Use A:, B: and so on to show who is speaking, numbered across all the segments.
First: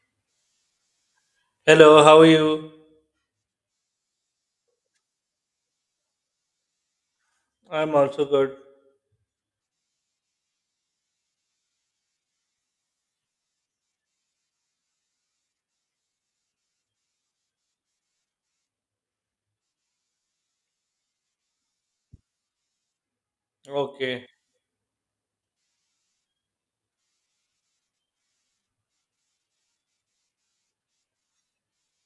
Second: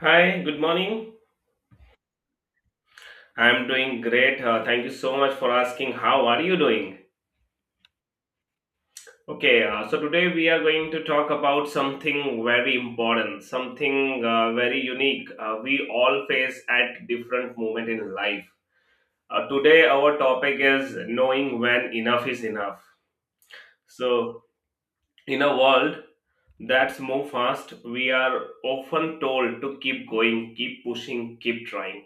A: Hi, good morning.
B: Hello, how are you?
A: I'm doing great. Thank you so much for asking. How are you doing?
B: I'm also good.
A: Okay, so today we are going to talk about something very important, something very unique we all face at different moment in life. Today our topic is knowing when enough is enough.
B: Okay.
A: So, in a world that's move fast. We are often told to keep going, keep pushing, keep trying.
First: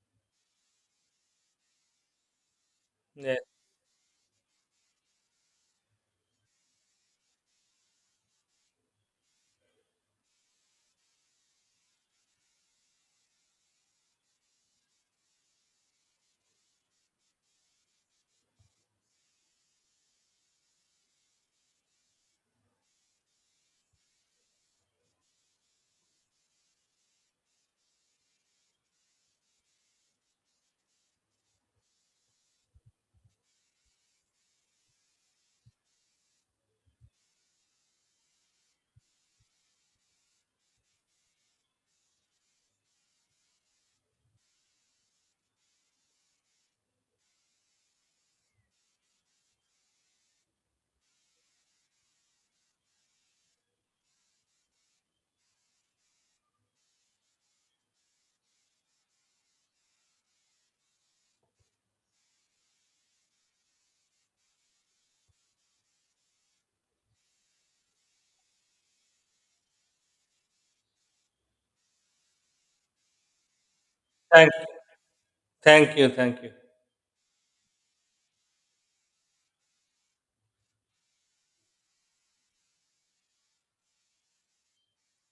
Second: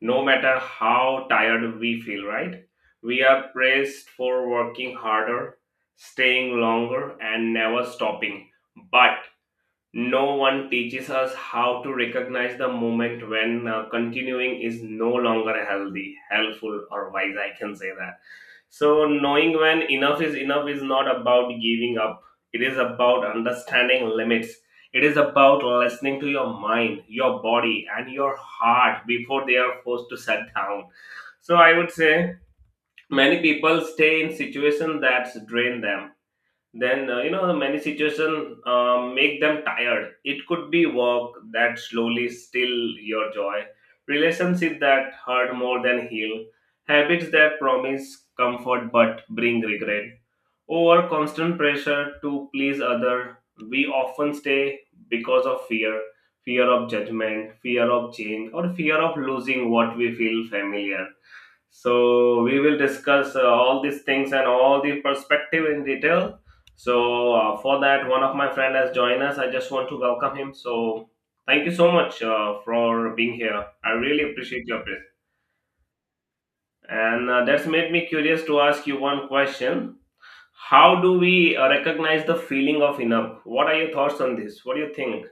A: No matter how tired we feel, right? We
B: Yeah.
A: are praised for working harder, staying longer, and never stopping. But no one teaches us how to recognize the moment when continuing is no longer healthy, helpful, or wise. I can say that. So, knowing when enough is not about giving up, it is about understanding limits. It is about listening to your mind, your body, and your heart before they are forced to shut down. So, I would say many people stay in situations that drain them, then many situations make them tired. It could be work that slowly steal your joy, relationship that hurt more than heal, habits that promise comfort but bring regret, or constant pressure to please other. We often stay because of fear, fear of judgment, fear of change, or fear of losing what we feel familiar. So we will discuss all these things and all the perspective in detail. So for that, one of my friend has joined us. I just want to welcome him. So thank you so much for being here. I really
B: Thank you.
A: appreciate your presence.
B: Thank you. Thank you.
A: And that's made me curious to ask you one question. How do we recognize the feeling of enough? What are your thoughts on this? What do you think?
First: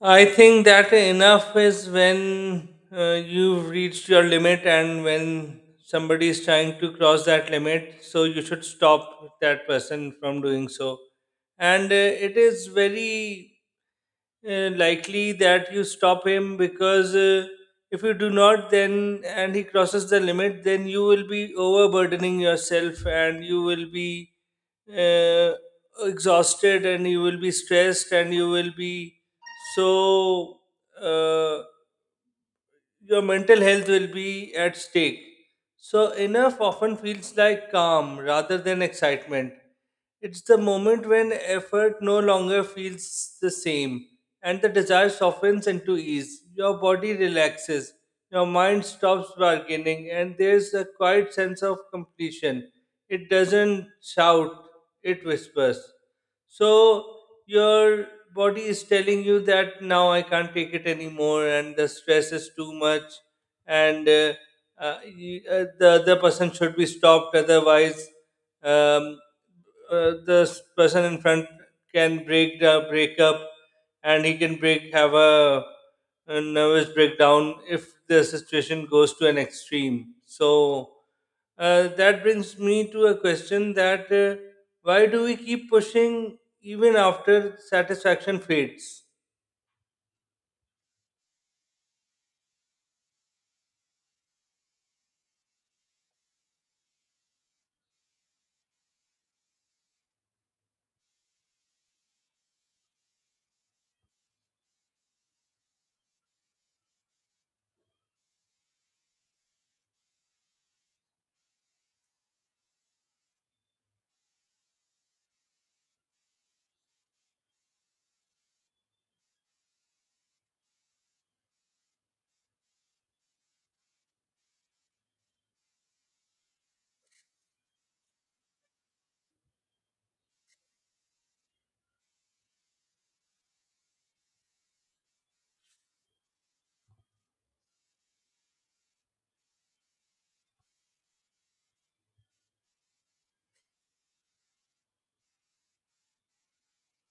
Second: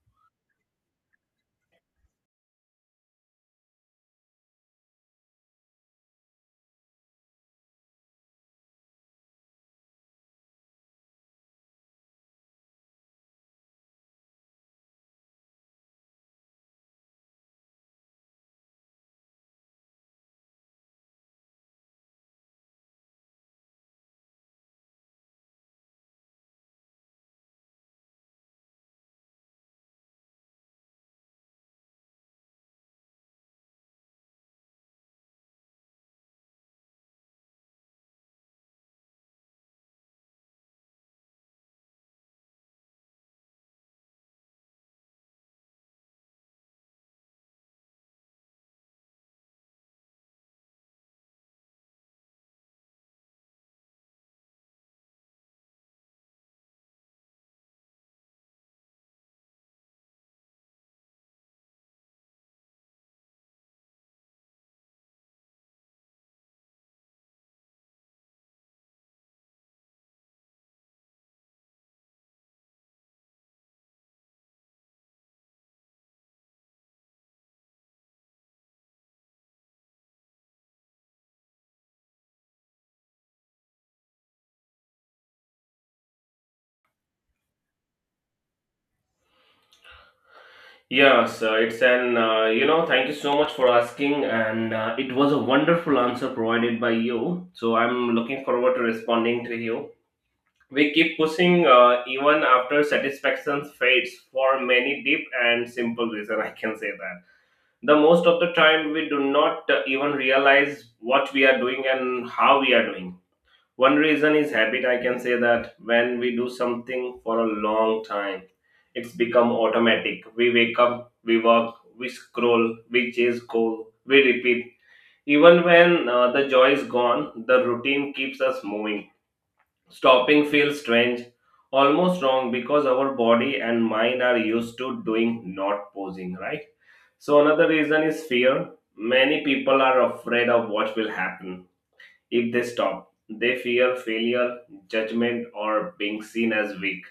B: I think that enough is when you've reached your limit, and when somebody is trying to cross that limit, so you should stop that person from doing so. And it is very likely that you stop him because if you do not, then and he crosses the limit, then you will be overburdening yourself and you will be uh, exhausted, and you will be stressed, and you will be so uh, your mental health will be at stake. So, enough often feels like calm rather than excitement. It's the moment when effort no longer feels the same and the desire softens into ease. Your body relaxes, your mind stops bargaining, and there's a quiet sense of completion. It doesn't shout, it whispers. So your body is telling you that now I can't take it anymore, and the stress is too much, and the other person should be stopped, otherwise um, the person in front can break up, and he can break have a nervous breakdown if the situation goes to an extreme. So that brings me to a question that why do we keep pushing even after satisfaction fades?
A: Yes, so it's an, thank you so much for asking, and it was a wonderful answer provided by you. So I'm looking forward to responding to you. We keep pushing even after satisfaction fades for many deep and simple reason. I can say that. The most of the time, we do not even realize what we are doing and how we are doing it. One reason is habit. I can say that when we do something for a long time, it's become automatic. We wake up, we work, we scroll, we chase goal, we repeat. Even when the joy is gone, the routine keeps us moving. Stopping feels strange, almost wrong because our body and mind are used to doing, not posing, right? So another reason is fear. Many people are afraid of what will happen if they stop, they fear failure, judgment, or being seen as weak.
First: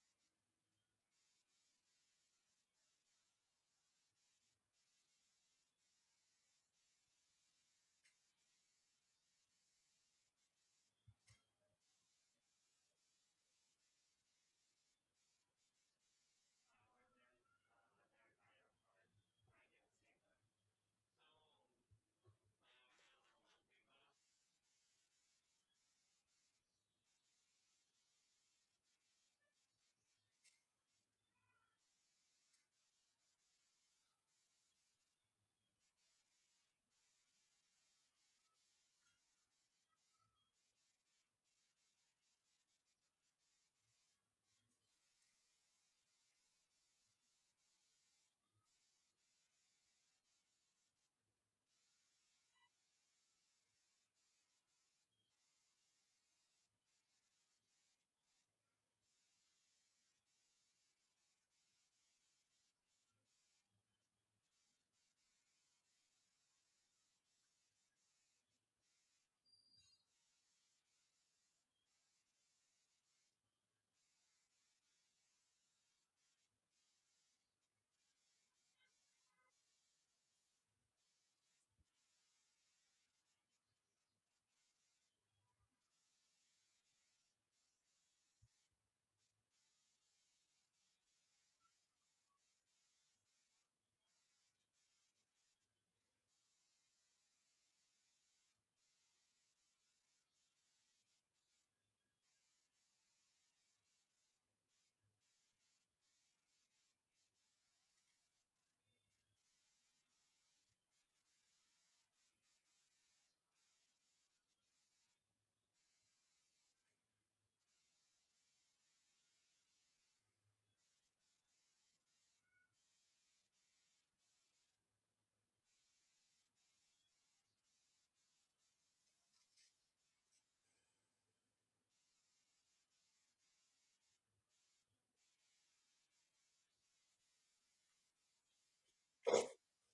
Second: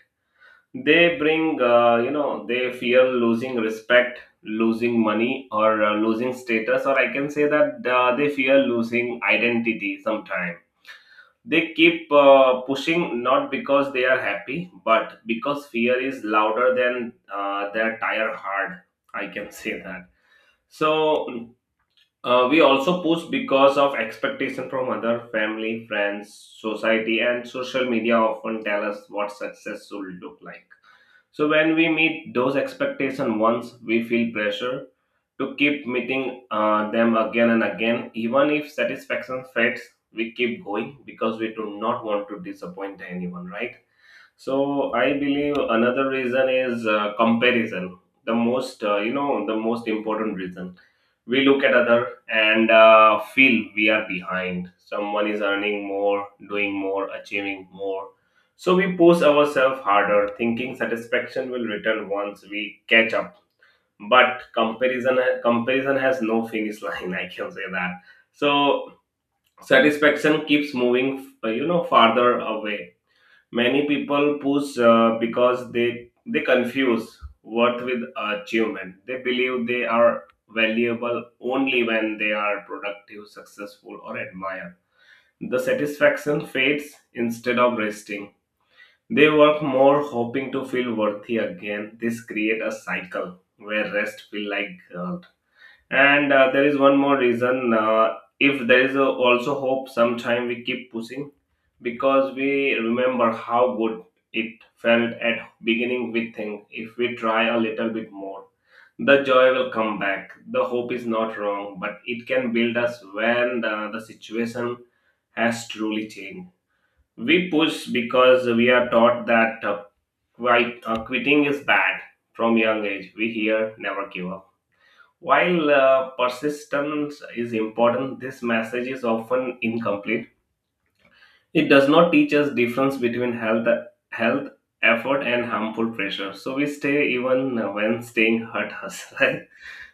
A: They bring, they fear losing respect, losing money, or losing status, or I can say that they fear losing identity sometime. They keep pushing not because they are happy, but because fear is louder than their tired heart. I can say that. So we also push because of expectation from other family, friends, society, and social media often tell us what success should look like. So when we meet those expectations once, we feel pressure to keep meeting them again and again. Even if satisfaction fades, we keep going because we do not want to disappoint anyone, right? So I believe another reason is comparison. The most, the most important reason. We look at other and feel we are behind. Someone is earning more, doing more, achieving more. So we push ourselves harder, thinking satisfaction will return once we catch up. But comparison has no finish line. I can say that. So satisfaction keeps moving, farther away. Many people push because they confuse worth with achievement. They believe they are valuable only when they are productive, successful, or admired. The satisfaction fades instead of resting. They work more hoping to feel worthy again. This create a cycle where rest feel like guilt. And there is one more reason. If there is a, also hope, sometime we keep pushing because we remember how good it felt at beginning. We think if we try a little bit more the joy will come back. The hope is not wrong but it can build us when the situation has truly changed. We push because we are taught that quitting is bad. From young age we hear never give up. While persistence is important, this message is often incomplete. It does not teach us difference between health, health effort, and harmful pressure. So we stay even when staying hurt us, right?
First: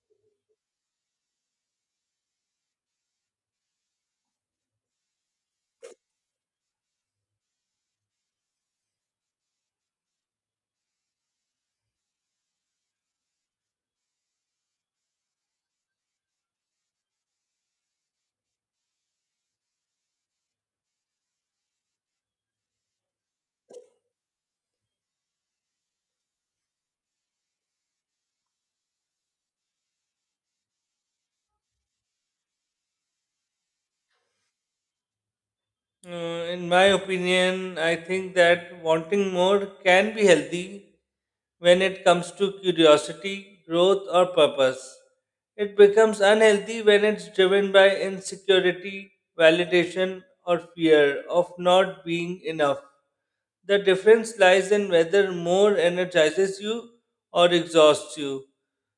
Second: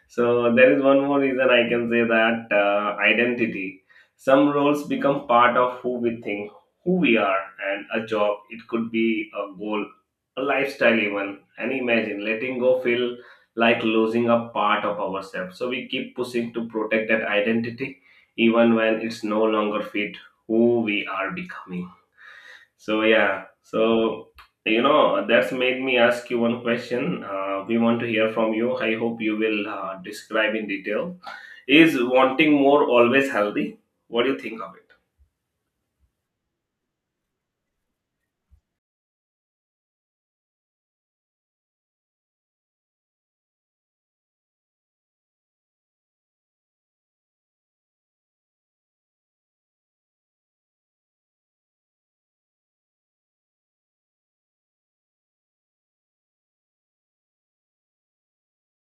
A: So there is one more reason I can say that identity. Some roles become part of who we think, who we are, and a job. It could be a goal, a lifestyle, even. And imagine letting go feel like losing a part of ourselves. So we keep pushing to protect that identity, even when it's no longer fit who we are becoming. So yeah, so you know that's made me ask you one question. We want to hear from you. I hope you will describe in detail. Is wanting more always healthy? What do you think of it?
B: In my opinion, I think that wanting more can be healthy when it comes to curiosity, growth, or purpose. It becomes unhealthy when it's driven by insecurity, validation, or fear of not being enough. The difference lies in whether more energizes you or exhausts you.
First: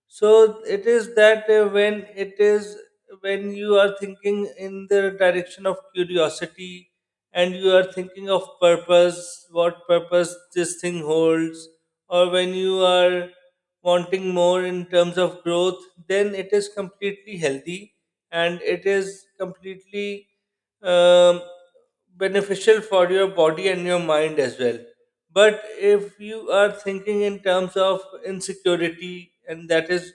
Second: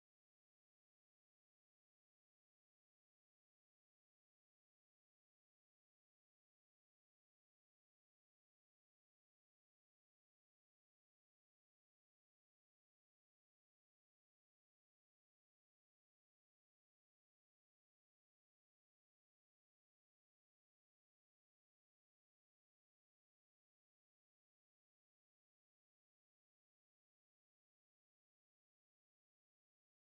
B: So it is that when it is when you are thinking in the direction of curiosity, and you are thinking of purpose, what purpose this thing holds, or when you are wanting more in terms of growth, then it is completely healthy and it is completely um, beneficial for your body and your mind as well. But if you are thinking in terms of insecurity, and that is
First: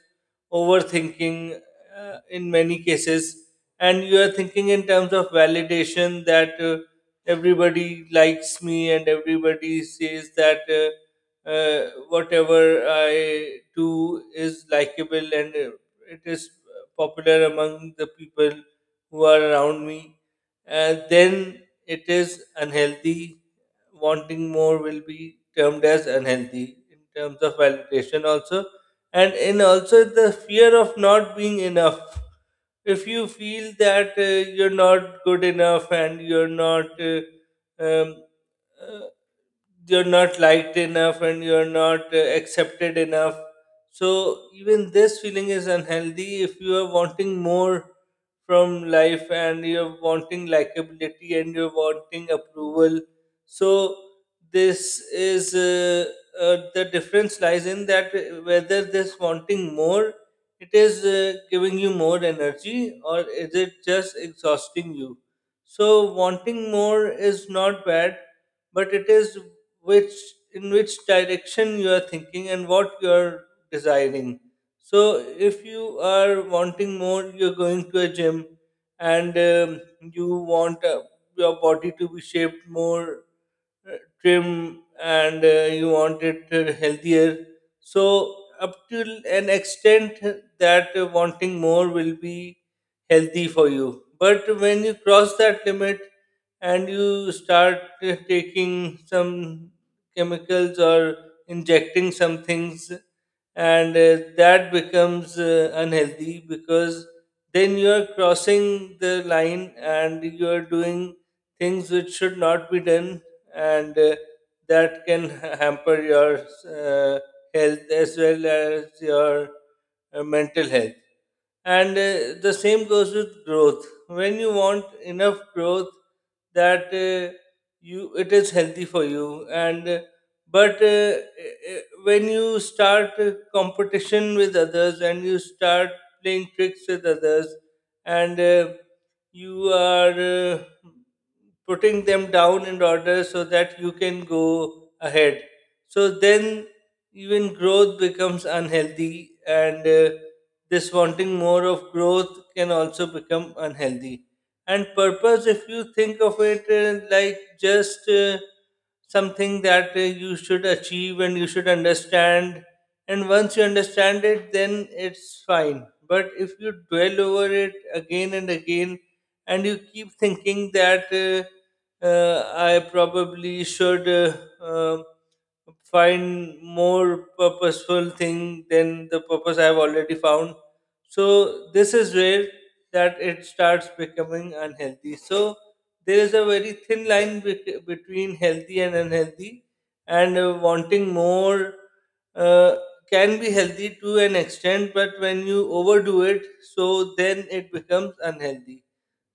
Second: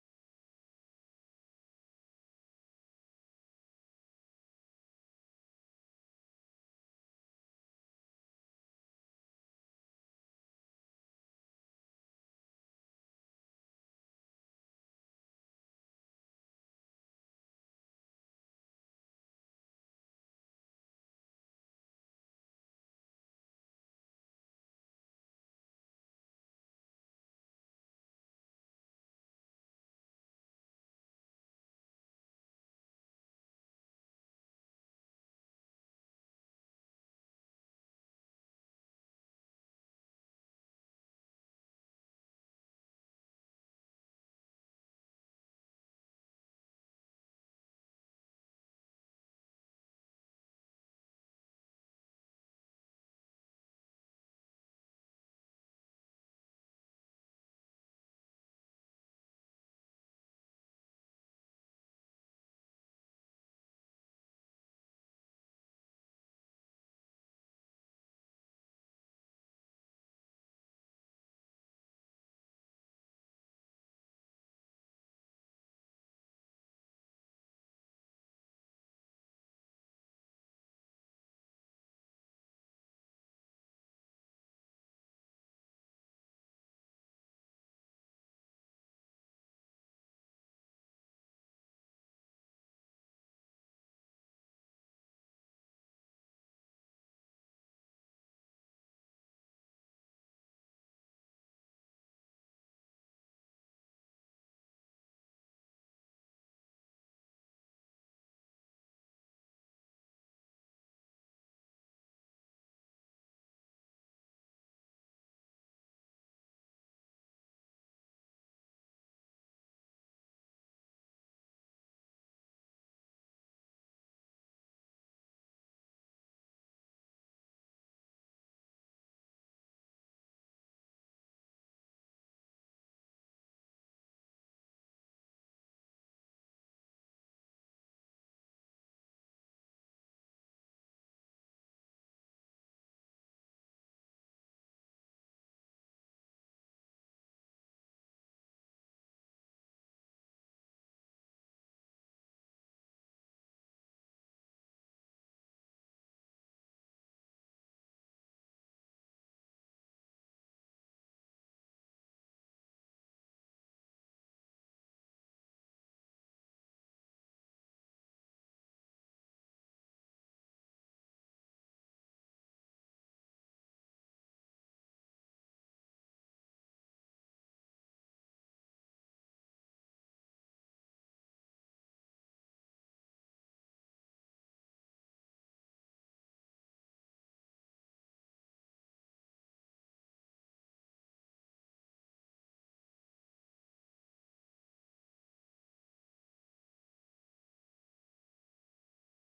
B: overthinking in many cases, and you are thinking in terms of validation that everybody likes me, and everybody says that whatever I do is likable, and it is popular among the people who are around me, then it is unhealthy. Wanting more will be termed as unhealthy in terms of validation also, and in also the fear of not being enough. If you feel that you're not good enough, and um, uh, you're not liked enough, and you're not accepted enough, so even this feeling is unhealthy if you are wanting more from life, and you're wanting likability, and you're wanting approval. So this is the difference lies in that whether this wanting more, it is giving you more energy or is it just exhausting you. So wanting more is not bad, but it is which, in which direction you are thinking and what you are desiring. So if you are wanting more, you're going to a gym, and you want your body to be shaped more, trim, and you want it healthier. So, up till an extent, that wanting more will be healthy for you. But when you cross that limit and you start taking some chemicals or injecting some things, and that becomes unhealthy because then you are crossing the line and you are doing things which should not be done, and that can hamper your uh, health as well as your mental health. And the same goes with growth. When you want enough growth, that you it is healthy for you, and but when you start competition with others and you start playing tricks with others, and you are uh, putting them down in order so that you can go ahead. So then even growth becomes unhealthy, and this wanting more of growth can also become unhealthy. And purpose, if you think of it like just something that you should achieve and you should understand, and once you understand it, then it's fine. But if you dwell over it again and again, and you keep thinking that I probably should um find more purposeful thing than the purpose I've already found. So this is where that it starts becoming unhealthy. So there is a very thin line between healthy and unhealthy, and wanting more uh, can be healthy to an extent, but when you overdo it, so then it becomes unhealthy.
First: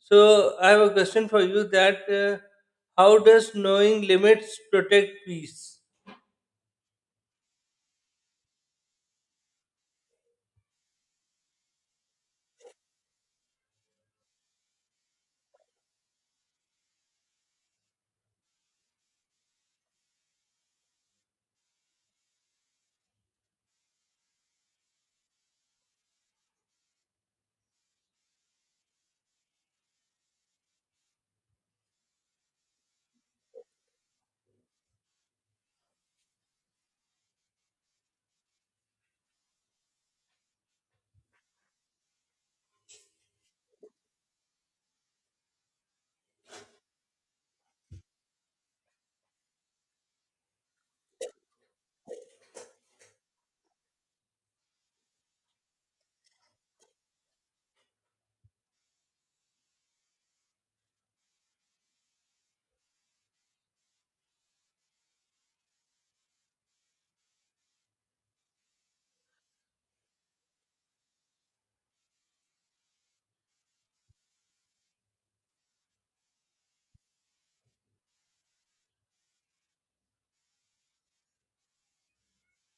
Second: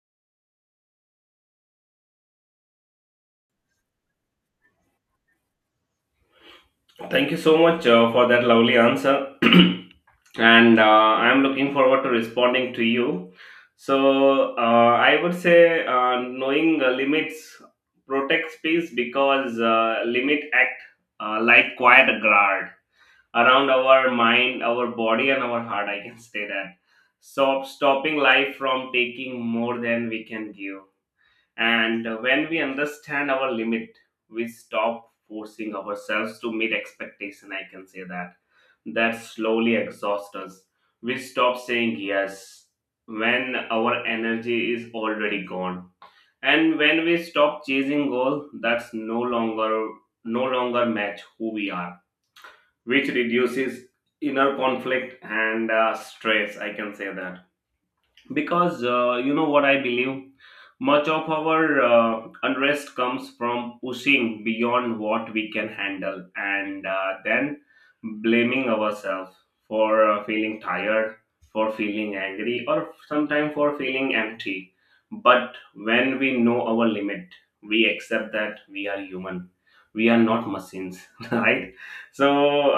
B: So I have a question for you that how does knowing limits protect peace?
A: Thank you so much for that lovely answer, and I'm looking forward to responding to you. So I would say knowing limits protects peace because limit act like quiet guard around our mind, our body, and our heart. I can say that. So, stopping life from taking more than we can give. And when we understand our limit, we stop forcing ourselves to meet expectation. I can say that. That slowly exhausts us. We stop saying yes when our energy is already gone. And when we stop chasing goal, that's no longer match who we are, which reduces inner conflict and stress. I can say that because you know what I believe much of our unrest comes from pushing beyond what we can handle and then blaming ourselves for feeling tired, for feeling angry, or sometimes for feeling empty. But when we know our limit, we accept that we are human. We are not machines, right? So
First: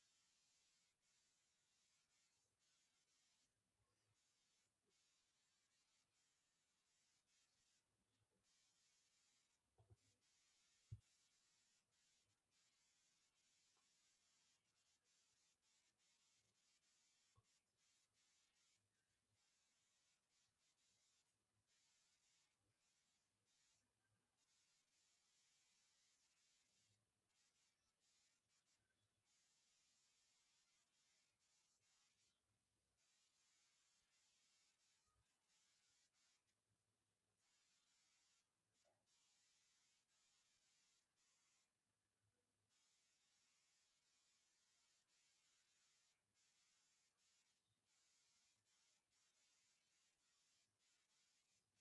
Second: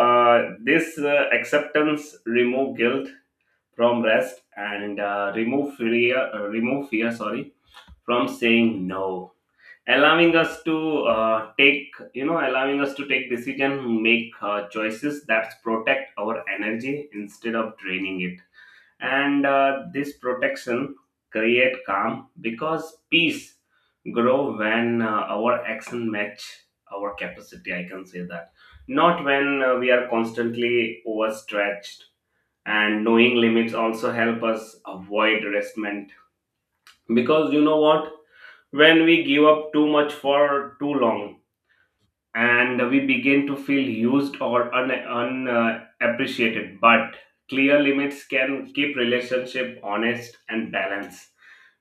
A: this acceptance remove guilt from rest and remove fear, sorry, from saying no, allowing us to take you know allowing us to take decision, make choices that protect our energy instead of draining it. And this protection create calm because peace grow when our action match our capacity, I can say that, not when we are constantly overstretched. And knowing limits also help us avoid resentment because you know what, when we give up too much for too long and we begin to feel used or unappreciated. But clear limits can keep relationship honest and balanced,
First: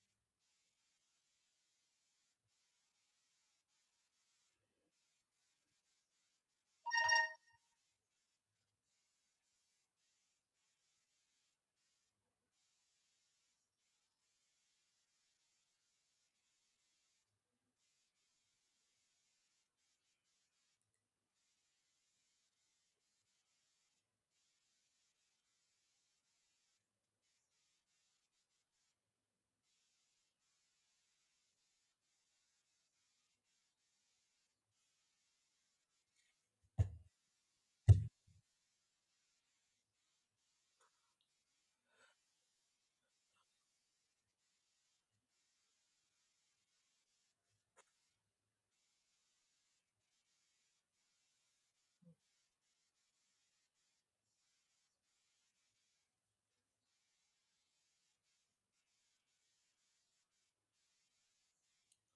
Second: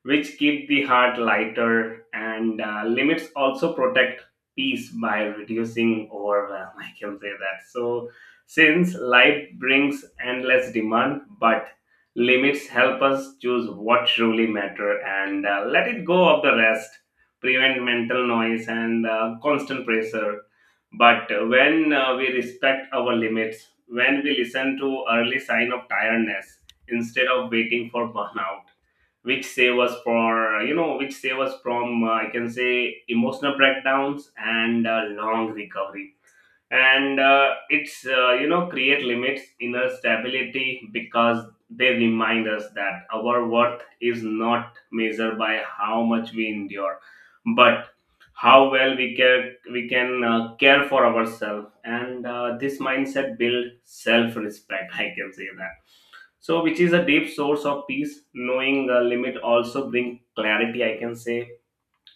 A: which keep the heart lighter. And limits also protect peace by reducing overwhelm. I can say that. So, since life brings endless demand, but limits help us choose what truly matter and let it go of the rest, prevent mental noise and constant pressure. But when we respect our limits, when we listen to early sign of tiredness instead of waiting for burnout, which save us for which save us from I can say emotional breakdowns and long recovery. And it's you know create limits inner stability because they remind us that our worth is not measured by how much we endure, but how well we care. We can care for ourselves, and this mindset build self respect. I can say that. So which is a deep source of peace. Knowing the limit also bring clarity, I can say,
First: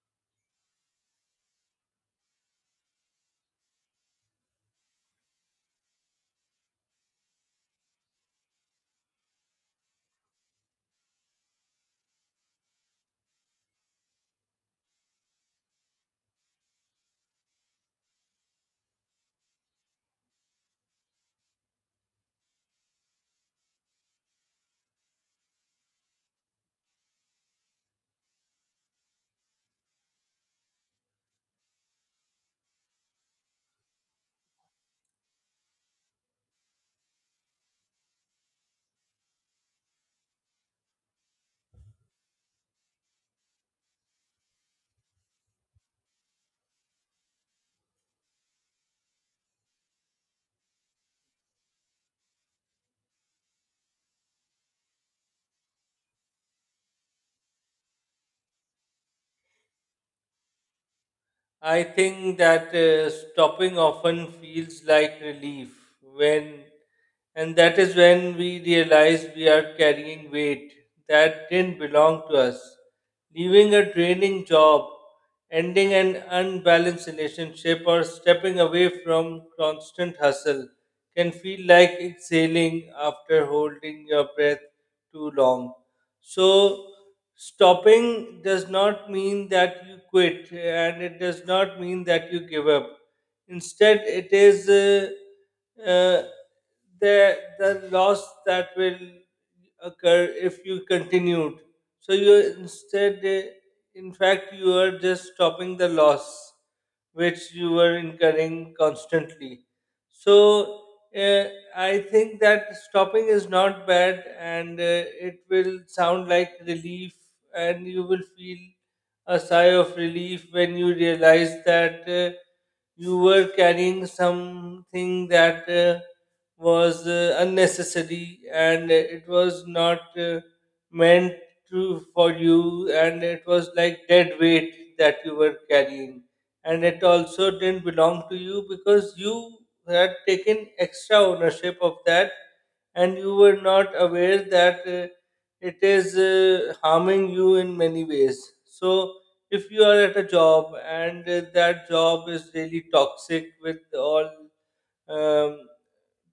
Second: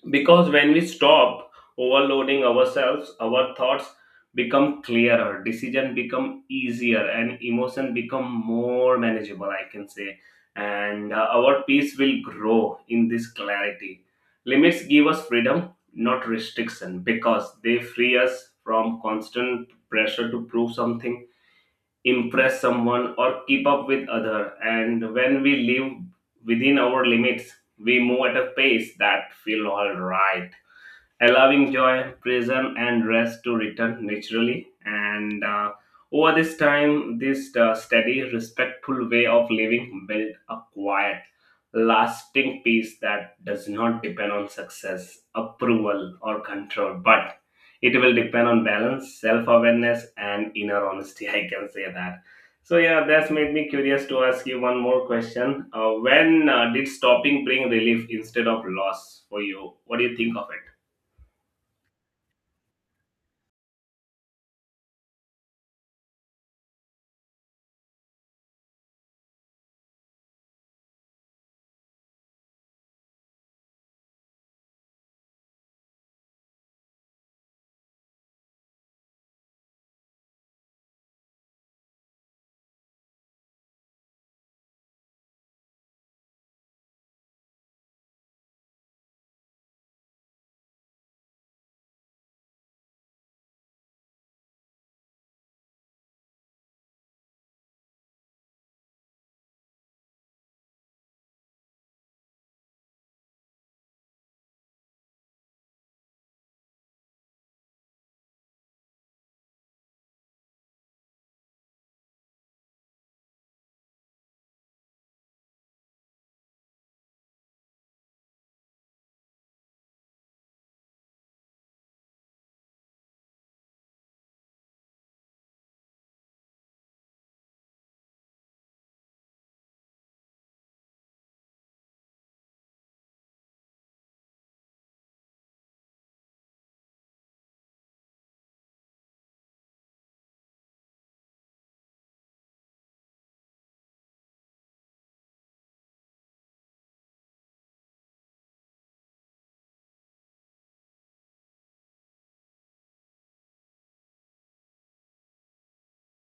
A: because when we stop overloading ourselves, our thoughts become clearer, decision become easier, and emotion become more manageable, I can say. And our peace will grow in this clarity. Limits give us freedom, not restriction, because they free us from constant pressure to prove something, impress someone, or keep up with other. And when we live within our limits, we move at a pace that feel all right, allowing joy, prison, and rest to return naturally. And over this time, this steady, respectful way of living built a quiet, lasting peace that does not depend on success, approval, or control, but it will depend on balance, self awareness, and inner honesty. I can say that. So yeah, that's made me curious to ask you one more question. When did stopping bring relief instead of loss for you? What do you think of it?
B: I think that stopping often feels like relief when, and that is when we realize we are carrying weight that didn't belong to us. Leaving a draining job, ending an unbalanced relationship, or stepping away from constant hustle can feel like exhaling after holding your breath too long. So, stopping does not mean that you quit, and it does not mean that you give up. Instead, it is uh, the loss that will occur if you continued. So, you instead, in fact, you are just stopping the loss which you were incurring constantly. So uh, I think that stopping is not bad, and it will sound like relief, and you will feel a sigh of relief when you realize that you were carrying something that was unnecessary, and it was not meant to for you, and it was like dead weight that you were carrying, and it also didn't belong to you because you had taken extra ownership of that, and you were not aware that it is harming you in many ways. So, if you are at a job, and that job is really toxic with all um,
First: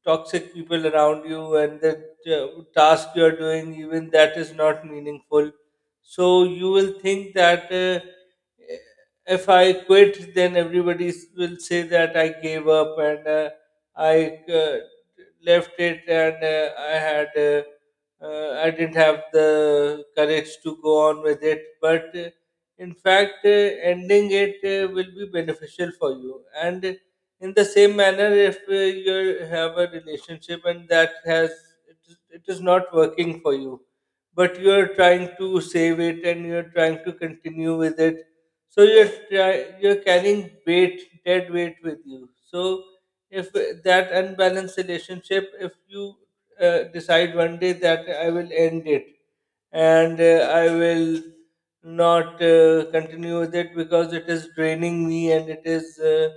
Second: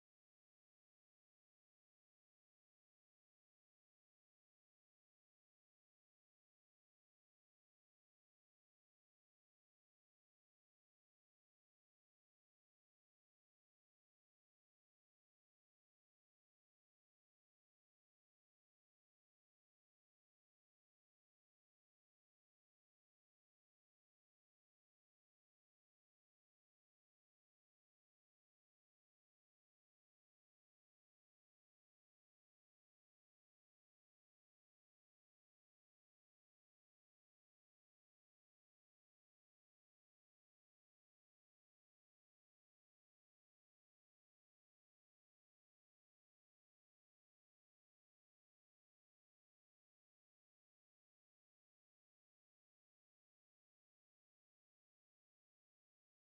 B: toxic people around you, and the task you are doing, even that is not meaningful, so you will think that if I quit, then everybody will say that I gave up, and I uh, left it, and i had uh, I didn't have the courage to go on with it. But in fact, ending it will be beneficial for you. And in the same manner, if you have a relationship, and that has it is not working for you, but you are trying to save it, and you are trying to continue with it, so you're carrying weight, dead weight, with you. So if that unbalanced relationship, if you decide one day that I will end it, and I will not continue with it because it is draining me, and it is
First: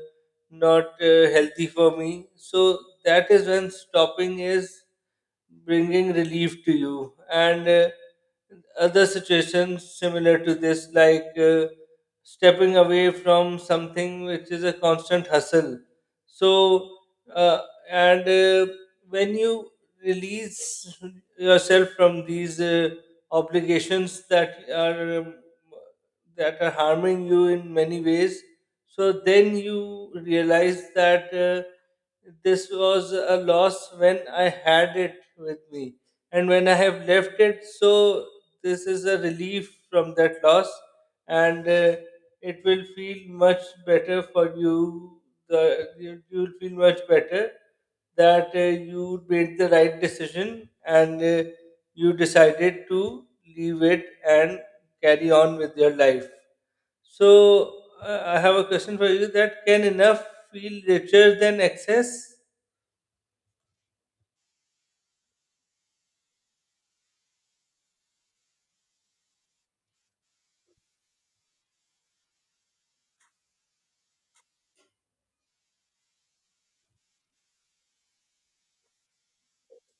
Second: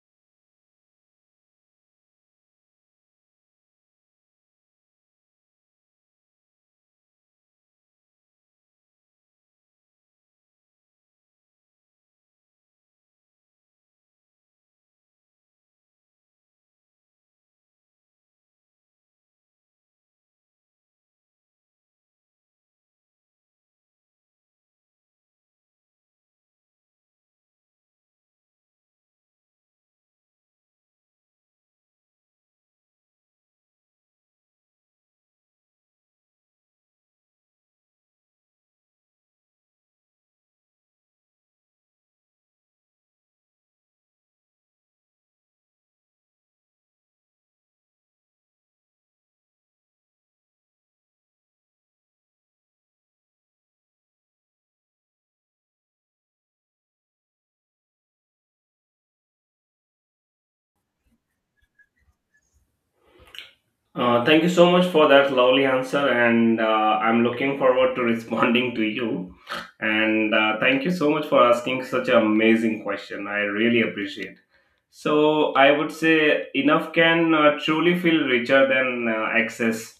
B: not healthy for me. So that is when stopping is bringing relief to you, and other situations similar to this, like stepping away from something which is a constant hustle. So uh, and uh, when you release yourself from these obligations that are harming you in many ways, so then you realize that this was a loss when I had it with me. And when I have left it, so this is a relief from that loss, and it will feel much better for you. You will feel much better that you made the right decision, and you decided to leave it and carry on with your life. So I have a question for you that can enough feel richer than excess?
A: Thank you so much for that lovely answer, and I'm looking forward to responding to you. And thank you so much for asking such an amazing question. I really appreciate. So I would say enough can truly feel richer than excess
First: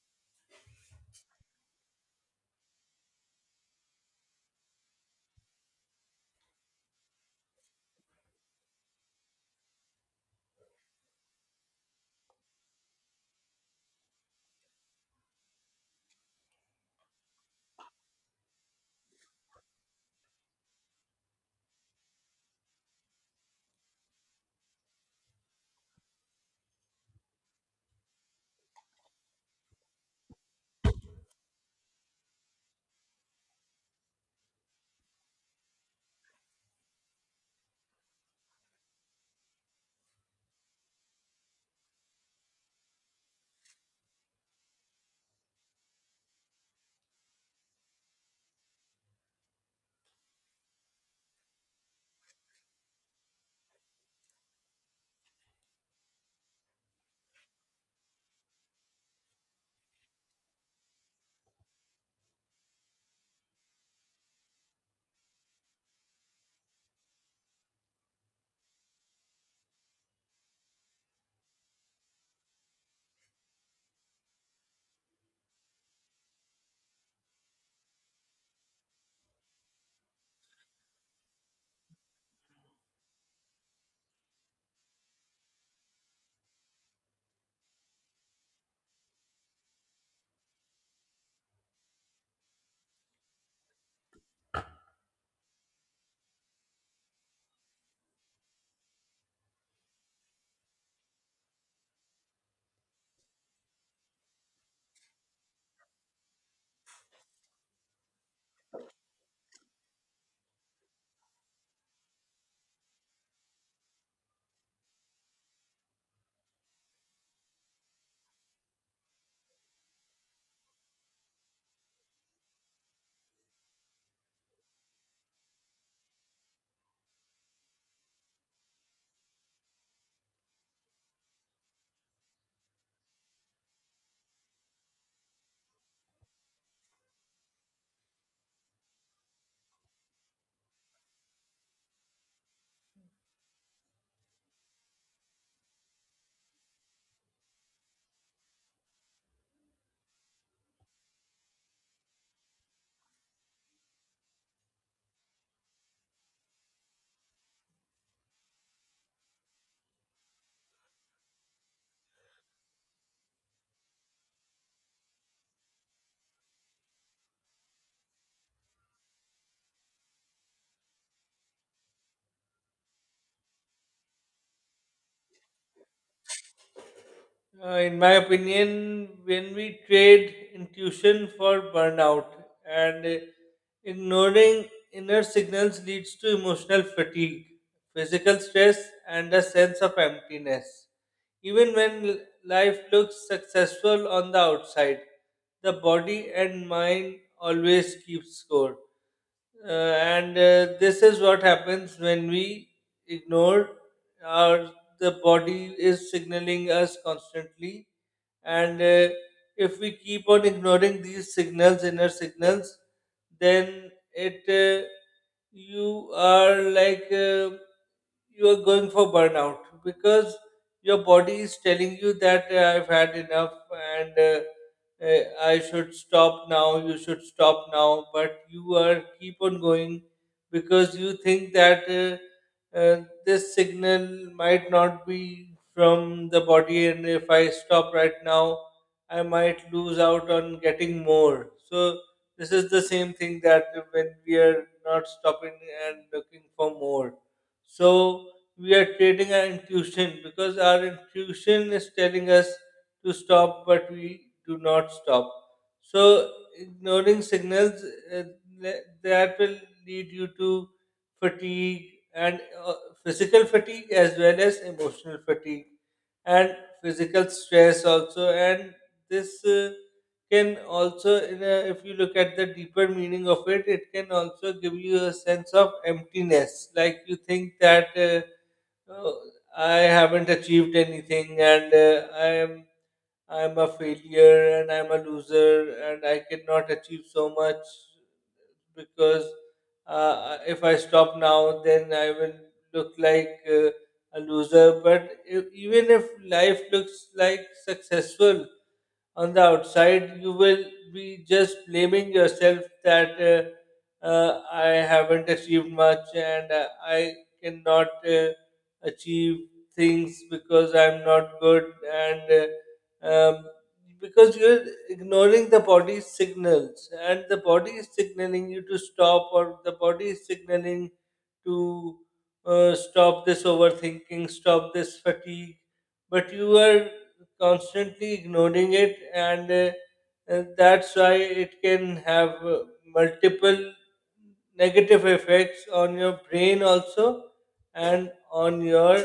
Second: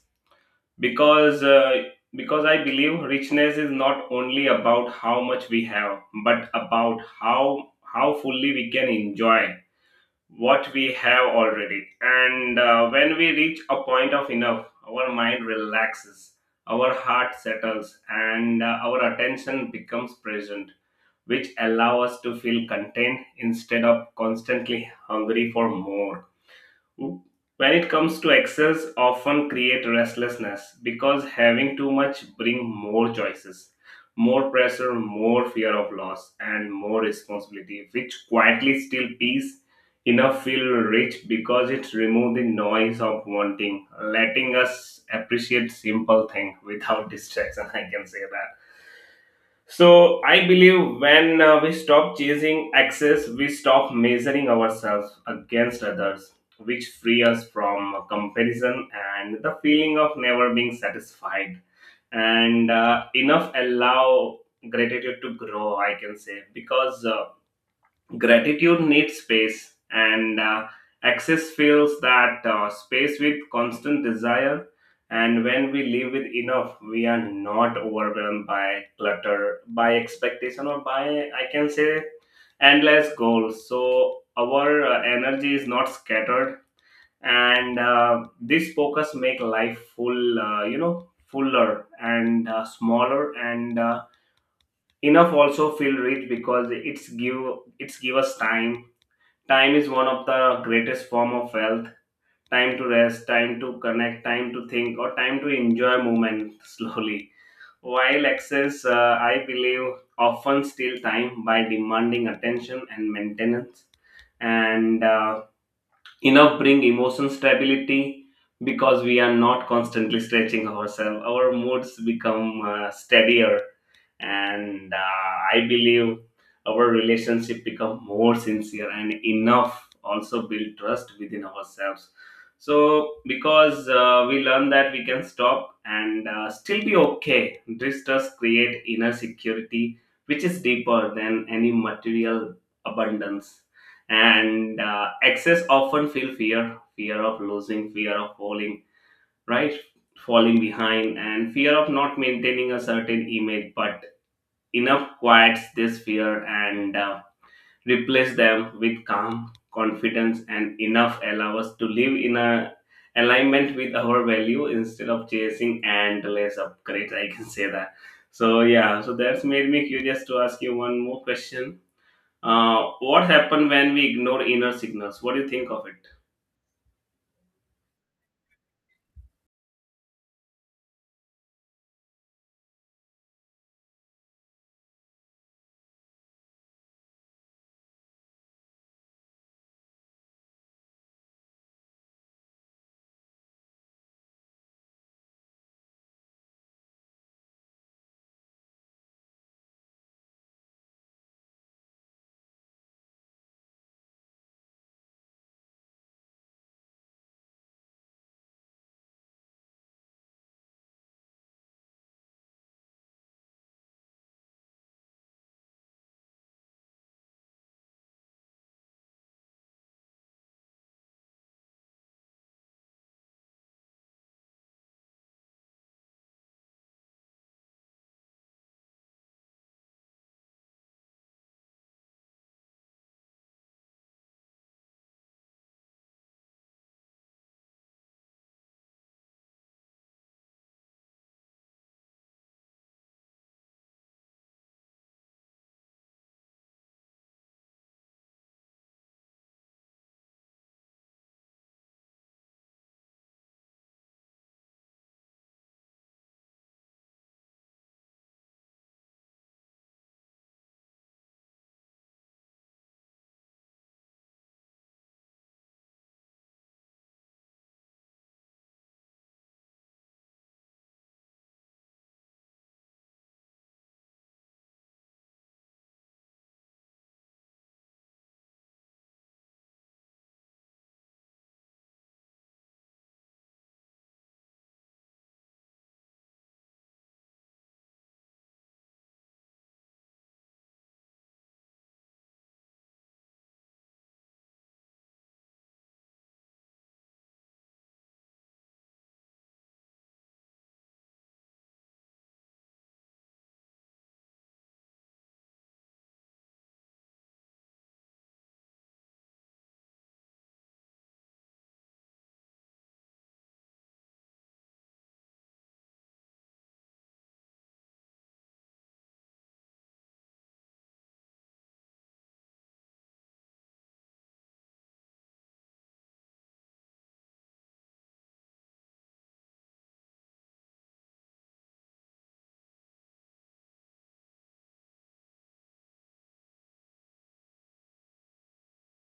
A: because I believe richness is not only about how much we have, but about how fully we can enjoy what we have already. And when we reach a point of enough, our mind relaxes, our heart settles, and our attention becomes present, which allow us to feel content instead of constantly hungry for more. When it comes to excels, often create restlessness because having too much bring more choices, more pressure, more fear of loss, and more responsibility, which quietly steal peace. Enough feel rich because it remove the noise of wanting, letting us appreciate simple thing without distraction. I can say that. So I believe when we stop chasing access, we stop measuring ourselves against others, which free us from comparison and the feeling of never being satisfied. And enough allow gratitude to grow, I can say, because gratitude needs space, and access fills that space with constant desire. And when we live with enough, we are not overwhelmed by clutter, by expectation, or by, I can say, endless goals. So our energy is not scattered, and this focus make life full, fuller and smaller. And enough also feel rich because it's give us time. Time is one of the greatest form of wealth. Time to rest, time to connect, time to think, or time to enjoy moment slowly, while excess I believe often steal time by demanding attention and maintenance. And enough bring emotion stability because we are not constantly stretching ourselves, our moods become steadier. And I believe our relationship become more sincere, and enough also build trust within ourselves. So because we learn that we can stop and still be okay. This does create inner security, which is deeper than any material abundance. And excess often feel fear, fear of losing, fear of falling, right, falling behind, and fear of not maintaining a certain image. But enough quiets this fear and replace them with calm confidence. And enough allow us to live in a alignment with our value instead of chasing endless upgrades, I can say that. So yeah, so that's made me curious to ask you one more question. What happened when we ignore inner signals? What do you think of it?
B: In my opinion, when we trade intuition for burnout, and ignoring inner signals leads to emotional fatigue, physical stress, and a sense of emptiness. Even when life looks successful on the outside, the body and mind always keep score. Uh, and This is what happens when we ignore our, the body is signaling us constantly, and if we keep on ignoring these signals, inner signals, then it you are like you are going for burnout because your body is telling you that I've had enough, and I should stop now, you should stop now, but you are keep on going because you think that this signal might not be from the body, and if I stop right now, I might lose out on getting more. So, this is the same thing that when we are not stopping and looking for more. So, we are trading our intuition because our intuition is telling us to stop, but we do not stop. So, ignoring signals, uh, that will lead you to fatigue, and uh, physical fatigue as well as emotional fatigue, and physical stress also. And this can also, in a, if you look at the deeper meaning of it, it can also give you a sense of emptiness. Like you think that. Oh, I haven't achieved anything, and I'm a failure, and I'm a loser, and I cannot achieve so much because if I stop now, then I will look like a loser. But if, even if life looks like successful, on the outside, you will be just blaming yourself that I haven't achieved much, and I cannot achieve things because I'm not good. And uh, um, because you're ignoring the body's signals, and the body is signaling you to stop, or the body is signaling to stop this overthinking, stop this fatigue, but you are constantly ignoring it, and that's why it can have multiple negative effects on your brain also, and on your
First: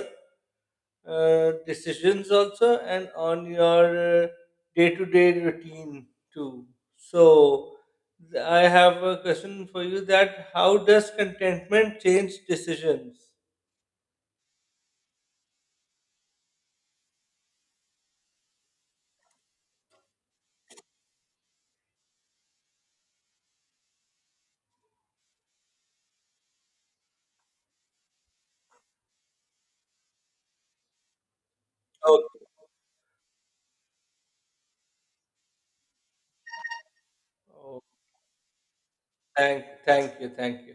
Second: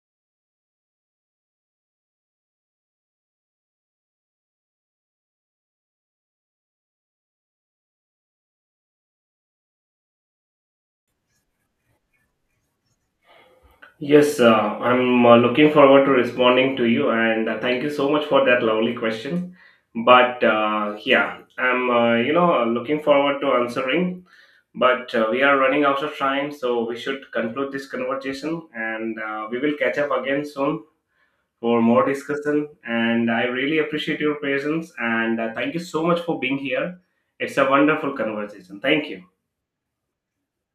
B: decisions also, and on your day-to-day routine too. So I have a question for you that how does contentment change decisions?
A: Yes, I'm looking forward to responding to you, and thank you so much for that lovely question. But yeah, I'm looking forward to answering. But we are running out of time, so we should conclude this conversation, and we will catch up again soon for more
B: Okay.
A: discussion. And I really appreciate your presence, and thank you so much for being here. It's a
B: Oh,
A: wonderful conversation. Thank you.
B: thank you, thank you.